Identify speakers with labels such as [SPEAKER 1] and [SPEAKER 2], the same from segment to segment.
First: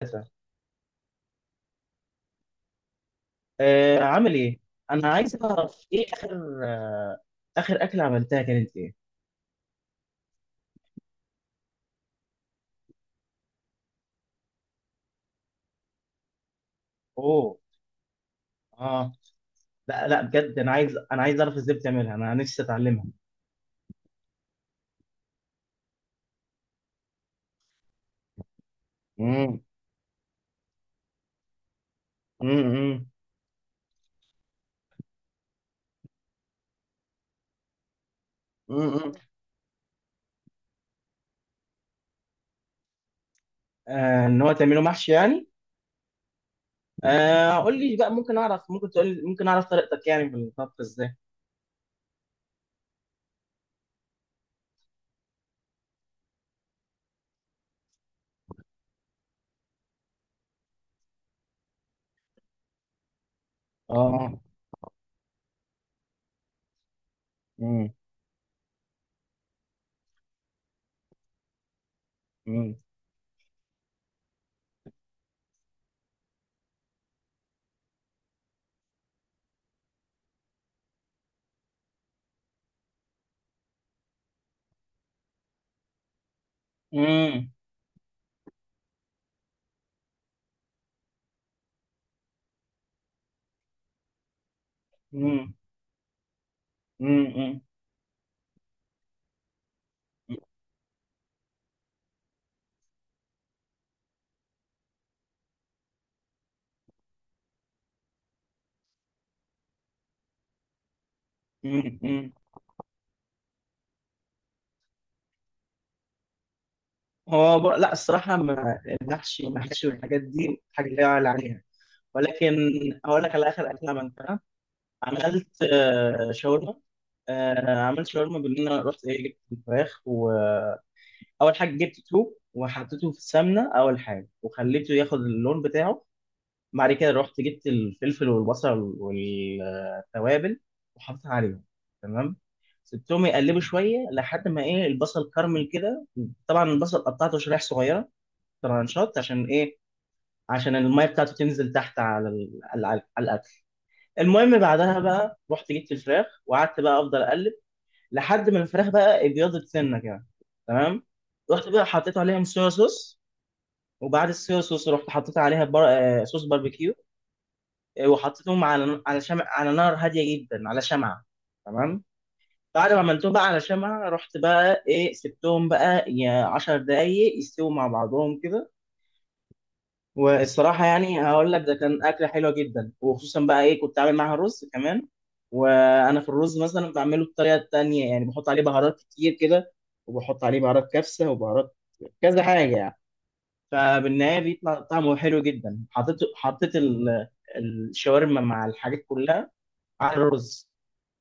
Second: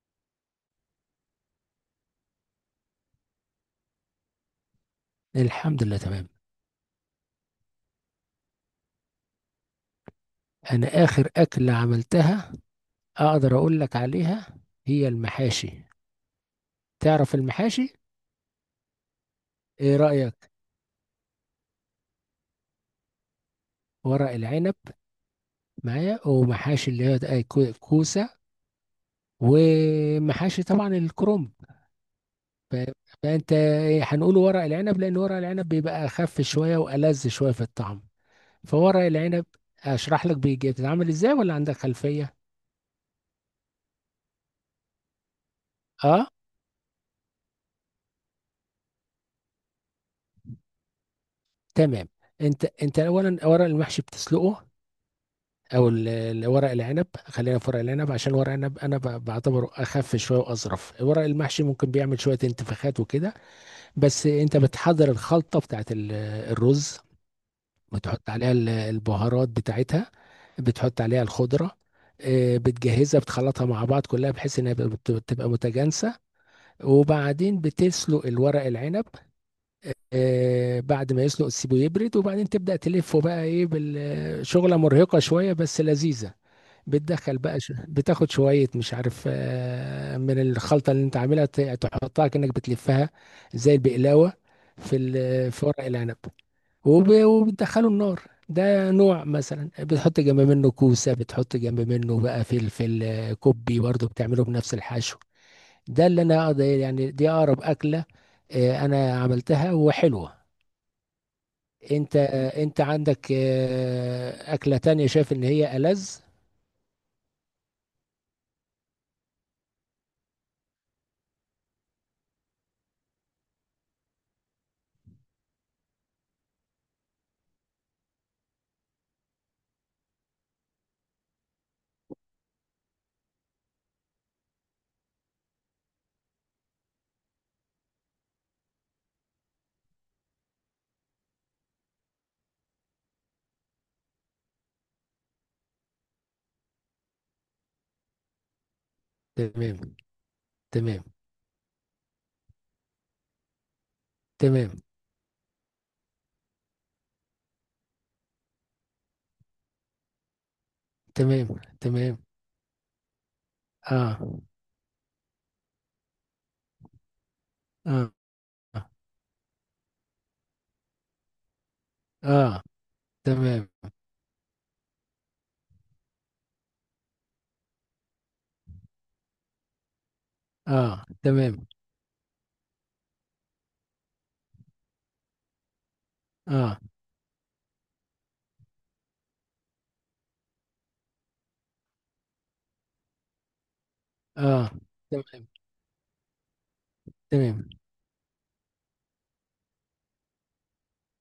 [SPEAKER 1] ثلاثة. عامل ايه؟ انا عايز
[SPEAKER 2] الحمد
[SPEAKER 1] اعرف
[SPEAKER 2] لله،
[SPEAKER 1] ايه
[SPEAKER 2] تمام.
[SPEAKER 1] اخر اكلة عملتها كانت ايه؟
[SPEAKER 2] انا اخر اكلة عملتها، اقدر اقول لك عليها، هي المحاشي. تعرف
[SPEAKER 1] اوه.
[SPEAKER 2] المحاشي؟
[SPEAKER 1] اه.
[SPEAKER 2] ايه
[SPEAKER 1] لا لا،
[SPEAKER 2] رأيك؟
[SPEAKER 1] بجد انا عايز اعرف ازاي بتعملها، انا نفسي اتعلمها.
[SPEAKER 2] ورق العنب معايا، ومحاشي اللي هي كوسة،
[SPEAKER 1] امم.
[SPEAKER 2] ومحاشي طبعا الكرنب. ف-
[SPEAKER 1] امم.
[SPEAKER 2] فانت، هنقول ورق العنب لان ورق العنب بيبقى اخف شوية والذ شوية في الطعم. فورق
[SPEAKER 1] امم.
[SPEAKER 2] العنب، اشرح لك بيجي بتتعمل ازاي، ولا عندك خلفية؟
[SPEAKER 1] ان هو تعمله محشي يعني؟
[SPEAKER 2] اه،
[SPEAKER 1] قول لي بقى، ممكن اعرف طريقتك يعني في الطبخ ازاي؟
[SPEAKER 2] تمام. انت اولا ورق المحشي بتسلقه، او ورق العنب، خلينا في ورق العنب عشان ورق العنب انا بعتبره اخف شويه واظرف. ورق المحشي ممكن بيعمل شويه انتفاخات وكده. بس
[SPEAKER 1] اه.
[SPEAKER 2] انت بتحضر الخلطه بتاعت الرز،
[SPEAKER 1] امم.
[SPEAKER 2] بتحط عليها البهارات بتاعتها، بتحط عليها الخضره.
[SPEAKER 1] امم.
[SPEAKER 2] بتجهزها، بتخلطها مع بعض كلها بحيث انها بتبقى متجانسه. وبعدين بتسلق الورق العنب. بعد ما يسلق تسيبه يبرد، وبعدين تبدأ تلفه بقى، ايه، بالشغلة مرهقة شوية بس لذيذة. بتدخل
[SPEAKER 1] امم.
[SPEAKER 2] بقى، بتاخد شوية مش عارف، من الخلطة اللي انت عاملها تحطها كأنك بتلفها زي البقلاوة
[SPEAKER 1] امم.
[SPEAKER 2] في ورق العنب.
[SPEAKER 1] امم.
[SPEAKER 2] وبتدخله النار. ده نوع مثلا، بتحط جنب منه كوسة، بتحط جنب منه بقى فلفل، كوبي برضه بتعمله بنفس الحشو. ده اللي انا يعني، دي اقرب اكلة. انا عملتها وحلوة.
[SPEAKER 1] امم.
[SPEAKER 2] انت
[SPEAKER 1] امم.
[SPEAKER 2] انت عندك اكله تانية شايف ان هي ألذ؟
[SPEAKER 1] هو لا، الصراحة ما المحشي والمحشي والحاجات دي حاجة لا يعلى عليها، ولكن هقول لك على اخر اكله عملتها. عملت شاورما. عملت شاورما، بان انا رحت ايه جبت الفراخ. واول حاجه جبت توب وحطيته في السمنه اول حاجه، وخليته ياخد اللون بتاعه. بعد كده رحت جبت الفلفل والبصل والتوابل وحطيتها عليهم. تمام. سبتهم يقلبوا شويه لحد ما ايه البصل كرمل كده. طبعا البصل قطعته شرايح صغيره، ترانشات، عشان ايه؟
[SPEAKER 2] تمام،
[SPEAKER 1] عشان
[SPEAKER 2] تمام،
[SPEAKER 1] الميه بتاعته تنزل تحت على ال- على على الاكل. المهم
[SPEAKER 2] تمام،
[SPEAKER 1] بعدها بقى رحت جبت الفراخ وقعدت بقى افضل اقلب لحد ما الفراخ بقى ابيضت سنه كده. تمام.
[SPEAKER 2] تمام،
[SPEAKER 1] رحت بقى حطيت
[SPEAKER 2] تمام.
[SPEAKER 1] عليهم صويا صوص،
[SPEAKER 2] اه،
[SPEAKER 1] وبعد الصويا صوص رحت حطيت عليها بر... آه، صوص باربيكيو.
[SPEAKER 2] اه،
[SPEAKER 1] وحطيتهم على شمع، على نار هاديه جدا، على شمعه. تمام.
[SPEAKER 2] اه،
[SPEAKER 1] بعد ما عملتهم بقى على
[SPEAKER 2] تمام،
[SPEAKER 1] شمعه رحت بقى ايه سبتهم بقى يا 10 دقايق يستووا مع بعضهم كده. والصراحة
[SPEAKER 2] اه،
[SPEAKER 1] يعني هقول لك
[SPEAKER 2] تمام،
[SPEAKER 1] ده كان أكلة حلوة جدا، وخصوصا بقى إيه كنت عامل معاها رز كمان. وأنا في الرز
[SPEAKER 2] اه،
[SPEAKER 1] مثلا بعمله بطريقة تانية، يعني بحط عليه بهارات كتير كده، وبحط عليه بهارات كبسة وبهارات كذا حاجة يعني. فبالنهاية
[SPEAKER 2] اه،
[SPEAKER 1] بيطلع طعمه حلو
[SPEAKER 2] تمام،
[SPEAKER 1] جدا. حطيت
[SPEAKER 2] تمام،
[SPEAKER 1] الشاورما مع الحاجات كلها على الرز،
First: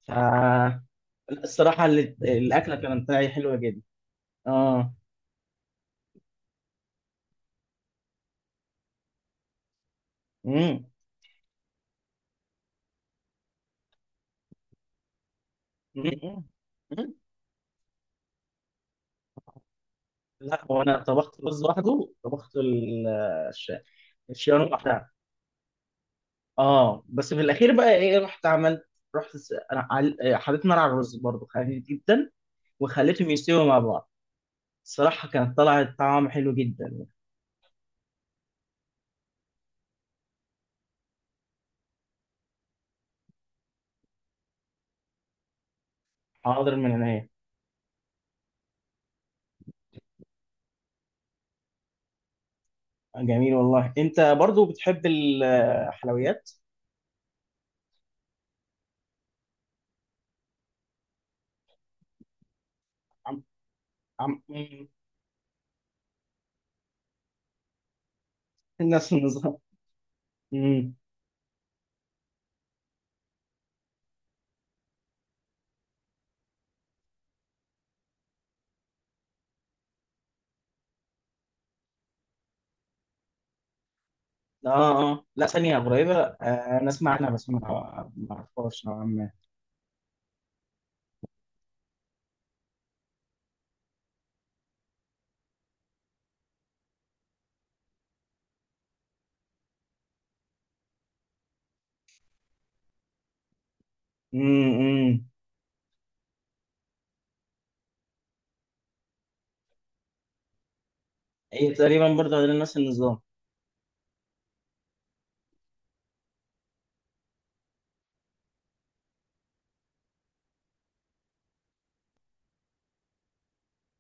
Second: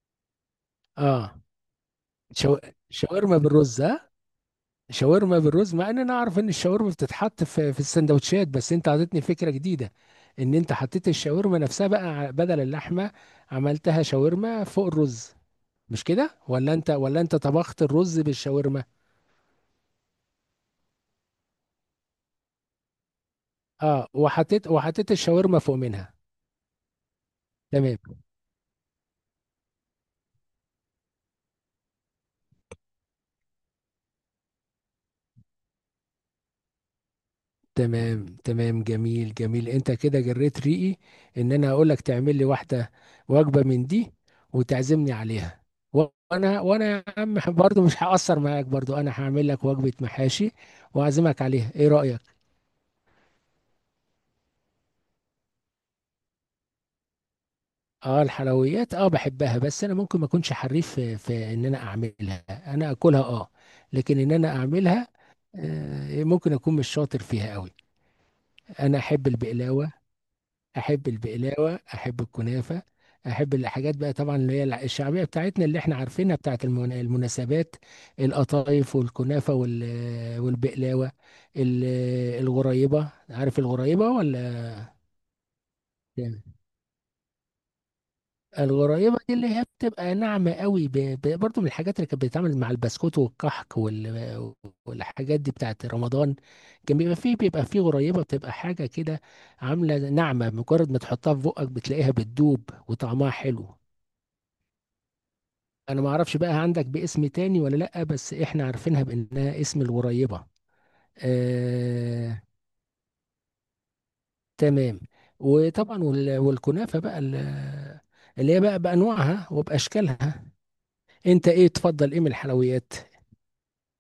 [SPEAKER 1] فالصراحة
[SPEAKER 2] اه. شو...
[SPEAKER 1] الأكلة كانت
[SPEAKER 2] شاورما
[SPEAKER 1] حلوة جدا.
[SPEAKER 2] بالرز، ها؟
[SPEAKER 1] آه.
[SPEAKER 2] شاورما بالرز، مع ان انا اعرف ان الشاورما بتتحط في السندوتشات، بس انت عطيتني فكره جديده. ان انت
[SPEAKER 1] مم.
[SPEAKER 2] حطيت الشاورما نفسها بقى بدل اللحمه. عملتها شاورما فوق الرز، مش كده؟ ولا انت
[SPEAKER 1] مم.
[SPEAKER 2] ولا انت طبخت الرز بالشاورما؟
[SPEAKER 1] لا، هو انا طبخت رز لوحده، طبخت الش-
[SPEAKER 2] اه،
[SPEAKER 1] الشيران
[SPEAKER 2] وحطيت
[SPEAKER 1] لوحدها.
[SPEAKER 2] وحطيت الشاورما فوق منها.
[SPEAKER 1] اه. بس في الاخير بقى
[SPEAKER 2] تمام،
[SPEAKER 1] ايه رحت حطيت نار على الرز برضه خفيف جدا، وخليتهم يستووا مع بعض. الصراحه كانت طلعت طعم حلو جدا.
[SPEAKER 2] تمام، تمام، جميل، جميل، انت كده جريت ريقي. ان انا اقول لك تعمل لي واحده، وجبه من دي، وتعزمني عليها. و- وانا
[SPEAKER 1] حاضر من
[SPEAKER 2] وانا يا
[SPEAKER 1] عينيا.
[SPEAKER 2] عم برضو مش هقصر معاك، برضو انا هعمل لك وجبه محاشي، واعزمك عليها، ايه رايك؟
[SPEAKER 1] جميل والله، انت برضو بتحب الحلويات.
[SPEAKER 2] اه، الحلويات، اه بحبها، بس انا ممكن ما اكونش حريف في ان انا اعملها، انا اكلها
[SPEAKER 1] عم.
[SPEAKER 2] اه. لكن ان
[SPEAKER 1] عم.
[SPEAKER 2] انا
[SPEAKER 1] مم.
[SPEAKER 2] اعملها، ممكن اكون مش شاطر فيها قوي. انا
[SPEAKER 1] نفس
[SPEAKER 2] احب
[SPEAKER 1] النظام.
[SPEAKER 2] البقلاوه،
[SPEAKER 1] مم.
[SPEAKER 2] احب البقلاوه، احب الكنافه. احب الحاجات بقى طبعا اللي هي الشعبيه بتاعتنا، اللي احنا عارفينها بتاعت المناسبات. القطايف والكنافه والبقلاوه. ال- الغريبه، عارف الغريبه ولا؟
[SPEAKER 1] اه. اه. لا، ثانيه قريبه. انا اسمع عنها بس ما ما اعرفهاش نوعا
[SPEAKER 2] الغريبة
[SPEAKER 1] ما.
[SPEAKER 2] دي اللي هي بتبقى ناعمة قوي، برضو من الحاجات اللي كانت بتتعمل مع البسكوت والكحك والحاجات دي بتاعت رمضان. كان بيبقى فيه غريبة بتبقى حاجة كده، عاملة ناعمة، مجرد ما تحطها في بقك بتلاقيها بتدوب وطعمها حلو.
[SPEAKER 1] مم. مم.
[SPEAKER 2] انا ما اعرفش بقى، عندك باسم تاني ولا لأ، بس احنا عارفينها بانها اسم الغريبة.
[SPEAKER 1] هي تقريبا برضه
[SPEAKER 2] آه...
[SPEAKER 1] غير نفس النظام.
[SPEAKER 2] تمام. وطبعا والكنافة بقى اللي هي بقى بأنواعها وبأشكالها. انت ايه تفضل ايه من الحلويات؟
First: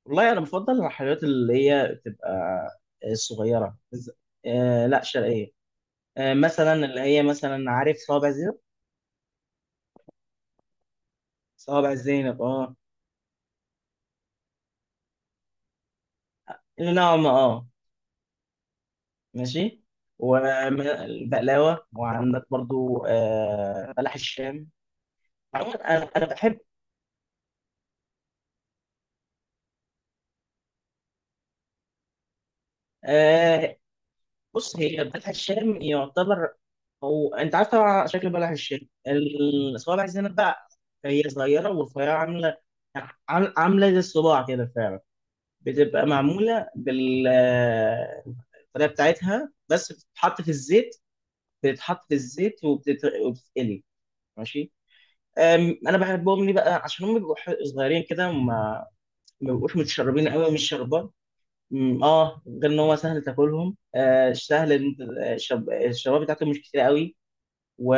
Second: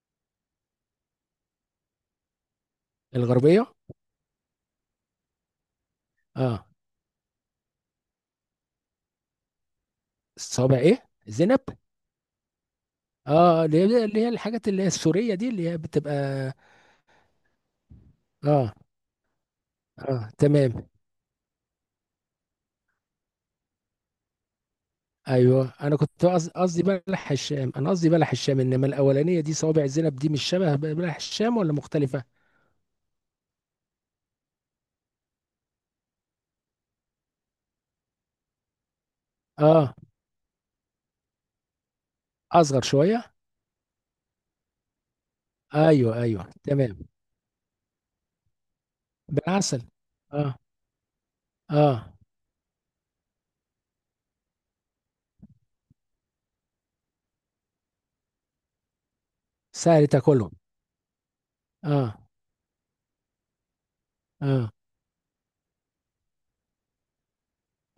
[SPEAKER 1] والله انا بفضل المحلات اللي هي بتبقى
[SPEAKER 2] الغربيه؟
[SPEAKER 1] الصغيره آه لا، شرقيه.
[SPEAKER 2] اه.
[SPEAKER 1] مثلا اللي هي مثلا، عارف صوابع زينب؟
[SPEAKER 2] الصوابع ايه زينب؟
[SPEAKER 1] صوابع زينب اه.
[SPEAKER 2] اه، اللي هي الحاجات اللي هي السوريه دي اللي هي بتبقى.
[SPEAKER 1] اللي نوعا ما اه.
[SPEAKER 2] اه،
[SPEAKER 1] ماشي.
[SPEAKER 2] اه، تمام.
[SPEAKER 1] والبقلاوه، وعندك برضو بلح الشام.
[SPEAKER 2] ايوه،
[SPEAKER 1] عموماً
[SPEAKER 2] انا
[SPEAKER 1] انا
[SPEAKER 2] كنت
[SPEAKER 1] بحب.
[SPEAKER 2] قصدي بلح الشام، انا قصدي بلح الشام، انما الاولانيه دي، صوابع زينب دي مش شبه بلح الشام ولا مختلفه؟
[SPEAKER 1] آه، بص، هي بلح الشام يعتبر، هو انت عارف طبعا شكل بلح الشام.
[SPEAKER 2] اه،
[SPEAKER 1] الصوابع الزينب بقى هي صغيره والرفيعه، عامله
[SPEAKER 2] اصغر شويه.
[SPEAKER 1] عامله زي الصباع كده فعلا. بتبقى
[SPEAKER 2] ايوه، ايوه،
[SPEAKER 1] معموله
[SPEAKER 2] تمام.
[SPEAKER 1] بالطريقه بتاعتها،
[SPEAKER 2] بالعسل.
[SPEAKER 1] بس بتتحط في
[SPEAKER 2] اه،
[SPEAKER 1] الزيت. بتتحط في
[SPEAKER 2] اه،
[SPEAKER 1] الزيت وبتتقلي. ماشي. أم، انا بحبهم ليه بقى؟ عشان هم بيبقوا صغيرين كده وما ما بيبقوش
[SPEAKER 2] سهل
[SPEAKER 1] متشربين قوي،
[SPEAKER 2] تاكلهم.
[SPEAKER 1] مش شربان. مم.
[SPEAKER 2] اه،
[SPEAKER 1] اه، غير ان هو سهل تاكلهم. سهل
[SPEAKER 2] اه،
[SPEAKER 1] ان انت الشباب بتاعتهم مش كتير قوي،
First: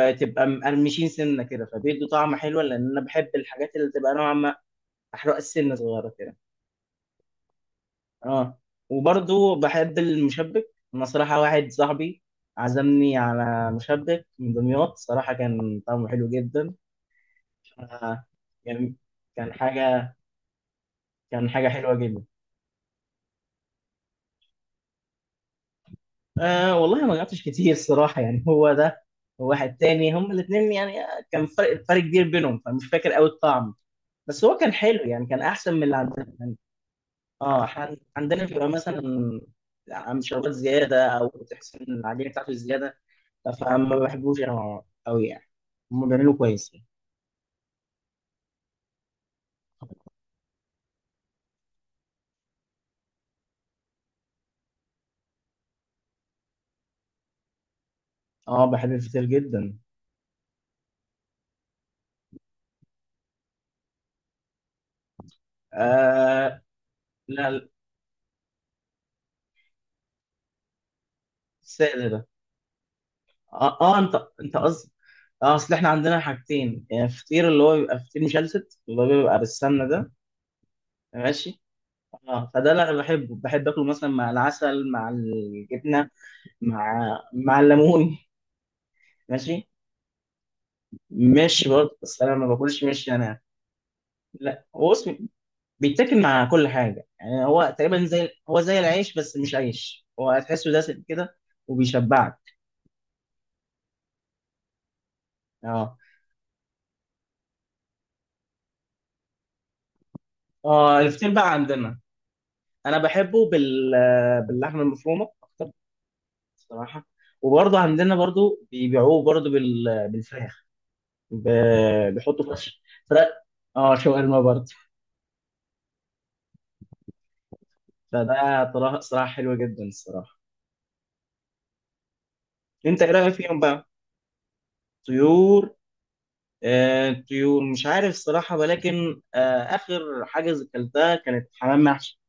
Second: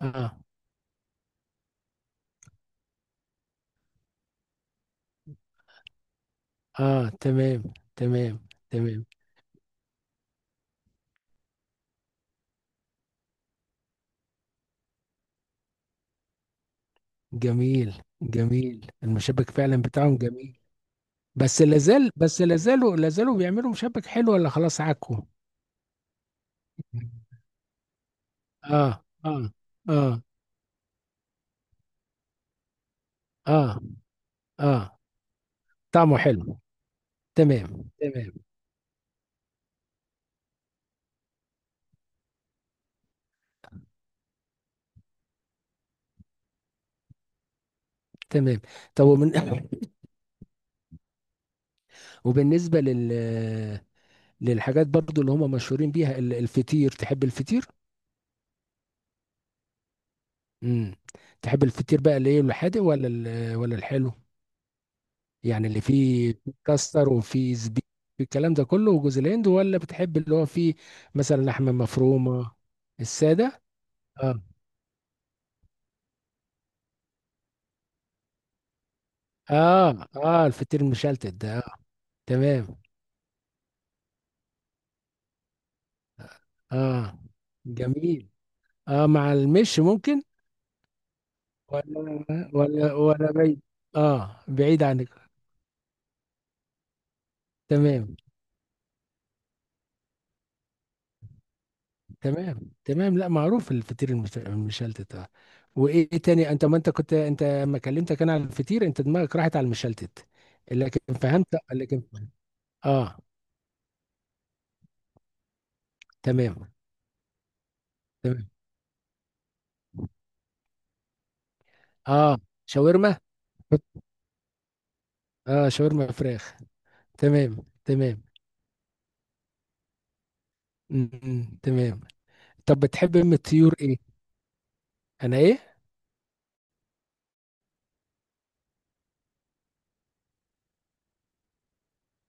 [SPEAKER 2] اه،
[SPEAKER 1] مقرمشين سنه كده، فبيدوا طعم حلو. لان انا بحب الحاجات اللي تبقى نوعا ما احرق السنه صغيره كده.
[SPEAKER 2] اه، تمام، تمام.
[SPEAKER 1] اه.
[SPEAKER 2] تمام،
[SPEAKER 1] وبرضو بحب المشبك، انا صراحه واحد صاحبي عزمني على مشبك من دمياط، صراحه كان طعمه حلو جدا.
[SPEAKER 2] جميل،
[SPEAKER 1] آه،
[SPEAKER 2] جميل،
[SPEAKER 1] كان
[SPEAKER 2] المشبك
[SPEAKER 1] كان
[SPEAKER 2] فعلا
[SPEAKER 1] حاجه
[SPEAKER 2] بتاعهم جميل.
[SPEAKER 1] كان
[SPEAKER 2] بس
[SPEAKER 1] حاجه حلوه
[SPEAKER 2] لازال
[SPEAKER 1] جدا.
[SPEAKER 2] بس لازالوا لازالوا بيعملوا مشبك حلو ولا خلاص عكوا؟
[SPEAKER 1] والله ما قعدتش كتير الصراحة، يعني هو
[SPEAKER 2] اه،
[SPEAKER 1] ده
[SPEAKER 2] اه،
[SPEAKER 1] وواحد تاني
[SPEAKER 2] اه،
[SPEAKER 1] هم الاثنين يعني. كان فرق كبير بينهم فمش فاكر قوي الطعم.
[SPEAKER 2] اه،
[SPEAKER 1] بس هو كان
[SPEAKER 2] اه،
[SPEAKER 1] حلو يعني، كان أحسن من اللي
[SPEAKER 2] طعمه
[SPEAKER 1] عندنا يعني.
[SPEAKER 2] حلو.
[SPEAKER 1] اه،
[SPEAKER 2] تمام،
[SPEAKER 1] إحنا
[SPEAKER 2] تمام،
[SPEAKER 1] عندنا بيبقى مثلا عم شربات زيادة أو تحس إن العجينة بتاعته زيادة، فما بحبوش أنا أوي يعني. هم بيعملوا كويس.
[SPEAKER 2] تمام، طب ومن وبالنسبة للحاجات برضو اللي هم مشهورين بيها، الفطير، تحب الفطير؟
[SPEAKER 1] اه، بحب الفطير جدا.
[SPEAKER 2] امم تحب الفطير بقى اللي ايه، الحادق ولا ولا الحلو؟ يعني اللي فيه
[SPEAKER 1] آه
[SPEAKER 2] كاستر وفيه
[SPEAKER 1] لا،
[SPEAKER 2] زبيب، الكلام ده كله وجوز الهند، ولا بتحب اللي هو فيه مثلا لحمة
[SPEAKER 1] السادة ده.
[SPEAKER 2] مفرومة؟ السادة؟
[SPEAKER 1] اه, انت
[SPEAKER 2] آه.
[SPEAKER 1] انت قصد. اه، اصل احنا عندنا حاجتين يعني، فطير اللي هو بيبقى فطير مشلتت اللي هو بيبقى بالسمنه
[SPEAKER 2] اه،
[SPEAKER 1] ده.
[SPEAKER 2] اه، الفطير المشلتت ده
[SPEAKER 1] ماشي. اه، فده
[SPEAKER 2] تمام.
[SPEAKER 1] اللي انا بحبه، بحب اكله مثلا مع العسل، مع الجبنه، مع
[SPEAKER 2] اه،
[SPEAKER 1] مع الليمون.
[SPEAKER 2] جميل. اه، مع
[SPEAKER 1] ماشي.
[SPEAKER 2] المش ممكن.
[SPEAKER 1] مش برضه،
[SPEAKER 2] ولا،
[SPEAKER 1] بس انا ما باكلش
[SPEAKER 2] ولا،
[SPEAKER 1] مشي
[SPEAKER 2] ولا
[SPEAKER 1] انا.
[SPEAKER 2] بعيد. اه،
[SPEAKER 1] لا،
[SPEAKER 2] بعيد
[SPEAKER 1] هو
[SPEAKER 2] عنك.
[SPEAKER 1] اسمي بيتاكل مع كل حاجه يعني، هو تقريبا
[SPEAKER 2] تمام،
[SPEAKER 1] زي هو زي العيش بس مش عيش، هو هتحسه دسم كده، وبيشبعك.
[SPEAKER 2] تمام، تمام، لا معروف الفطير المشلتت، اه.
[SPEAKER 1] اه.
[SPEAKER 2] وايه تاني، انت ما انت كنت انت لما كلمتك انا على الفطير، انت دماغك راحت على المشلتت.
[SPEAKER 1] اه،
[SPEAKER 2] لكن
[SPEAKER 1] الفطير
[SPEAKER 2] فهمت.
[SPEAKER 1] بقى عندنا
[SPEAKER 2] لكن
[SPEAKER 1] انا
[SPEAKER 2] اه.
[SPEAKER 1] بحبه باللحمه المفرومه
[SPEAKER 2] تمام،
[SPEAKER 1] الصراحه. وبرضه عندنا
[SPEAKER 2] تمام،
[SPEAKER 1] برضه بيبيعوه برضه بالفراخ. ب...
[SPEAKER 2] اه،
[SPEAKER 1] بيحطوا فراخ،
[SPEAKER 2] شاورما،
[SPEAKER 1] فراخ. اه، شاورما برضه.
[SPEAKER 2] اه، شاورما فراخ، تمام، تمام.
[SPEAKER 1] فده صراحه حلوه جدا الصراحه.
[SPEAKER 2] تمام. طب
[SPEAKER 1] انت ايه
[SPEAKER 2] بتحب ام
[SPEAKER 1] رايك فيهم
[SPEAKER 2] الطيور
[SPEAKER 1] بقى؟
[SPEAKER 2] ايه؟ انا
[SPEAKER 1] طيور.
[SPEAKER 2] ايه؟
[SPEAKER 1] طيور مش عارف الصراحه، ولكن اخر حاجه اكلتها كانت حمام محشي.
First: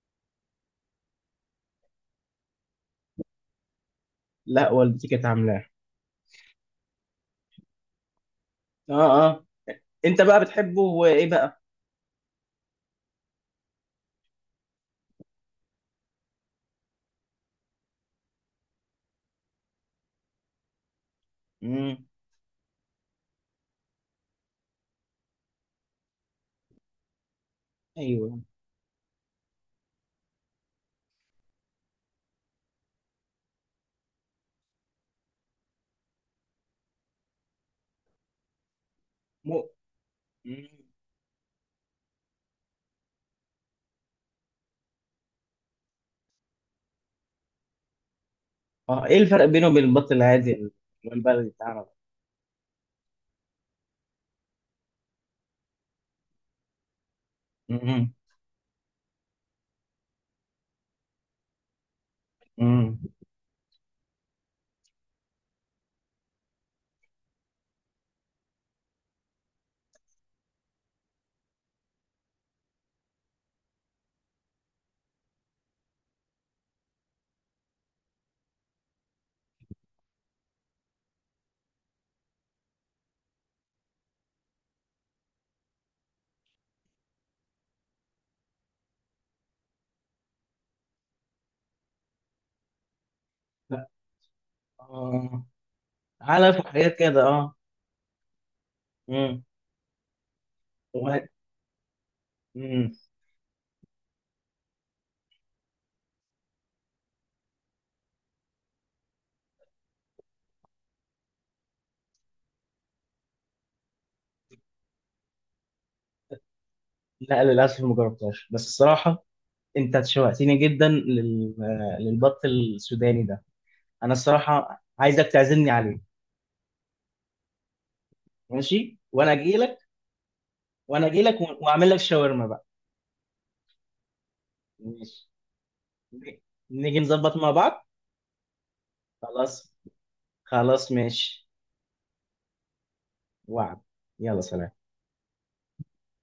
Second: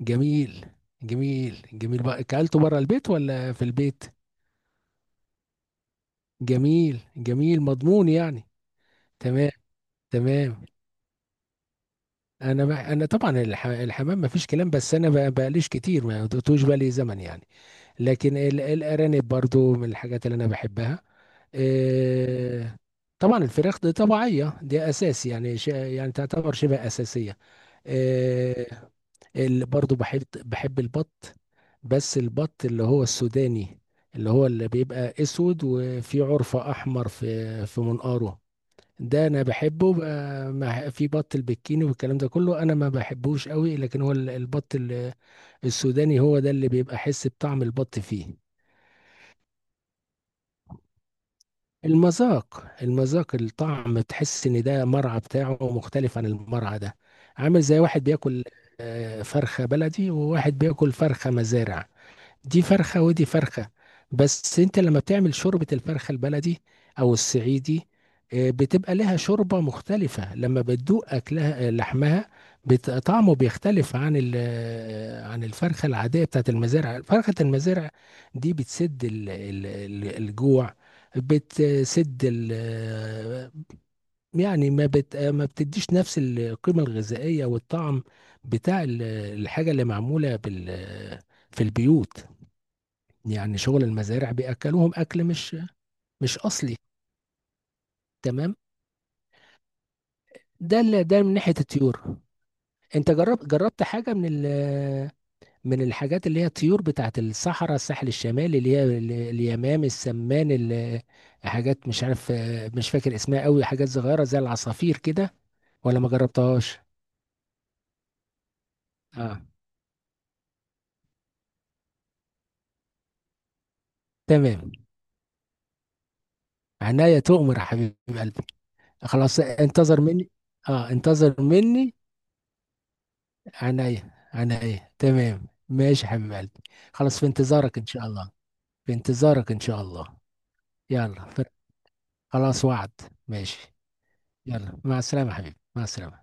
[SPEAKER 2] جميل، جميل، جميل بقى، اكلته بره البيت ولا في البيت؟
[SPEAKER 1] لا، والدتي كانت عاملاه.
[SPEAKER 2] جميل، جميل، مضمون يعني.
[SPEAKER 1] اه. اه،
[SPEAKER 2] تمام،
[SPEAKER 1] انت بقى
[SPEAKER 2] تمام.
[SPEAKER 1] بتحبه وايه بقى؟
[SPEAKER 2] انا بقى، انا طبعا الحمام ما فيش كلام، بس انا بقى بقليش كتير، ما دوتوش بالي زمن يعني. لكن الارانب برضو من الحاجات اللي انا بحبها.
[SPEAKER 1] امم.
[SPEAKER 2] إيه. طبعا الفراخ دي طبيعيه، دي اساس يعني، يعني تعتبر شبه اساسيه.
[SPEAKER 1] ايوه.
[SPEAKER 2] اللي برضو بحب البط. بس البط اللي هو السوداني، اللي هو اللي بيبقى اسود، وفي عرفة احمر في منقاره. ده انا
[SPEAKER 1] م...
[SPEAKER 2] بحبه بقى،
[SPEAKER 1] مم.
[SPEAKER 2] في بط البكيني والكلام ده كله انا ما بحبوش قوي، لكن هو البط السوداني هو ده اللي بيبقى حس بطعم البط فيه.
[SPEAKER 1] اه، ايه الفرق بينه وبين البط العادي والبلدي بتاعنا ده؟
[SPEAKER 2] المذاق، المذاق، الطعم تحس ان ده مرعى بتاعه مختلف عن المرعى ده. عامل زي واحد
[SPEAKER 1] مم.
[SPEAKER 2] بياكل فرخة بلدي، وواحد بياكل فرخة مزارع، دي
[SPEAKER 1] مم.
[SPEAKER 2] فرخة ودي فرخة. بس انت لما بتعمل شوربة الفرخة البلدي او الصعيدي، بتبقى لها شوربة مختلفة، لما بتدوق اكلها، لحمها طعمه بيختلف عن عن الفرخة العادية بتاعت المزارع. فرخة المزارع دي بتسد الجوع، بتسد يعني ما بت آه، ما بتديش نفس القيمة الغذائية والطعم بتاع الحاجة اللي معمولة في البيوت. يعني شغل المزارع بياكلوهم اكل
[SPEAKER 1] اه،
[SPEAKER 2] مش
[SPEAKER 1] علف
[SPEAKER 2] اصلي.
[SPEAKER 1] وحاجات كده اه.
[SPEAKER 2] تمام.
[SPEAKER 1] امم.
[SPEAKER 2] ده اللي ده
[SPEAKER 1] وه-
[SPEAKER 2] من ناحيه الطيور.
[SPEAKER 1] امم.
[SPEAKER 2] انت جربت حاجه من الحاجات اللي هي الطيور بتاعت الصحراء، الساحل الشمالي، اللي هي اليمام، السمان، حاجات مش عارف، مش فاكر اسمها قوي، حاجات صغيره زي العصافير كده، ولا ما جربتهاش؟
[SPEAKER 1] لا، للاسف ما جربتهاش، بس الصراحه
[SPEAKER 2] اه،
[SPEAKER 1] انت شوقتني جدا للبط السوداني ده. انا
[SPEAKER 2] تمام.
[SPEAKER 1] الصراحه عايزك تعزمني عليه.
[SPEAKER 2] عناية تؤمر يا حبيب قلبي.
[SPEAKER 1] ماشي، وانا
[SPEAKER 2] خلاص،
[SPEAKER 1] اجي لك.
[SPEAKER 2] انتظر مني. اه،
[SPEAKER 1] وانا اجي لك
[SPEAKER 2] انتظر
[SPEAKER 1] واعمل
[SPEAKER 2] مني.
[SPEAKER 1] لك شاورما بقى.
[SPEAKER 2] عينيا، عينيا،
[SPEAKER 1] ماشي.
[SPEAKER 2] تمام، ماشي يا حبيب قلبي.
[SPEAKER 1] نيجي
[SPEAKER 2] خلاص، في
[SPEAKER 1] نظبط مع
[SPEAKER 2] انتظارك
[SPEAKER 1] بعض.
[SPEAKER 2] ان شاء الله. في انتظارك ان
[SPEAKER 1] خلاص.
[SPEAKER 2] شاء الله.
[SPEAKER 1] خلاص
[SPEAKER 2] يلا
[SPEAKER 1] ماشي.
[SPEAKER 2] خلاص، وعد، ماشي.
[SPEAKER 1] وعد. يلا سلام.
[SPEAKER 2] يلا، مع السلامة يا حبيبي، مع السلامة.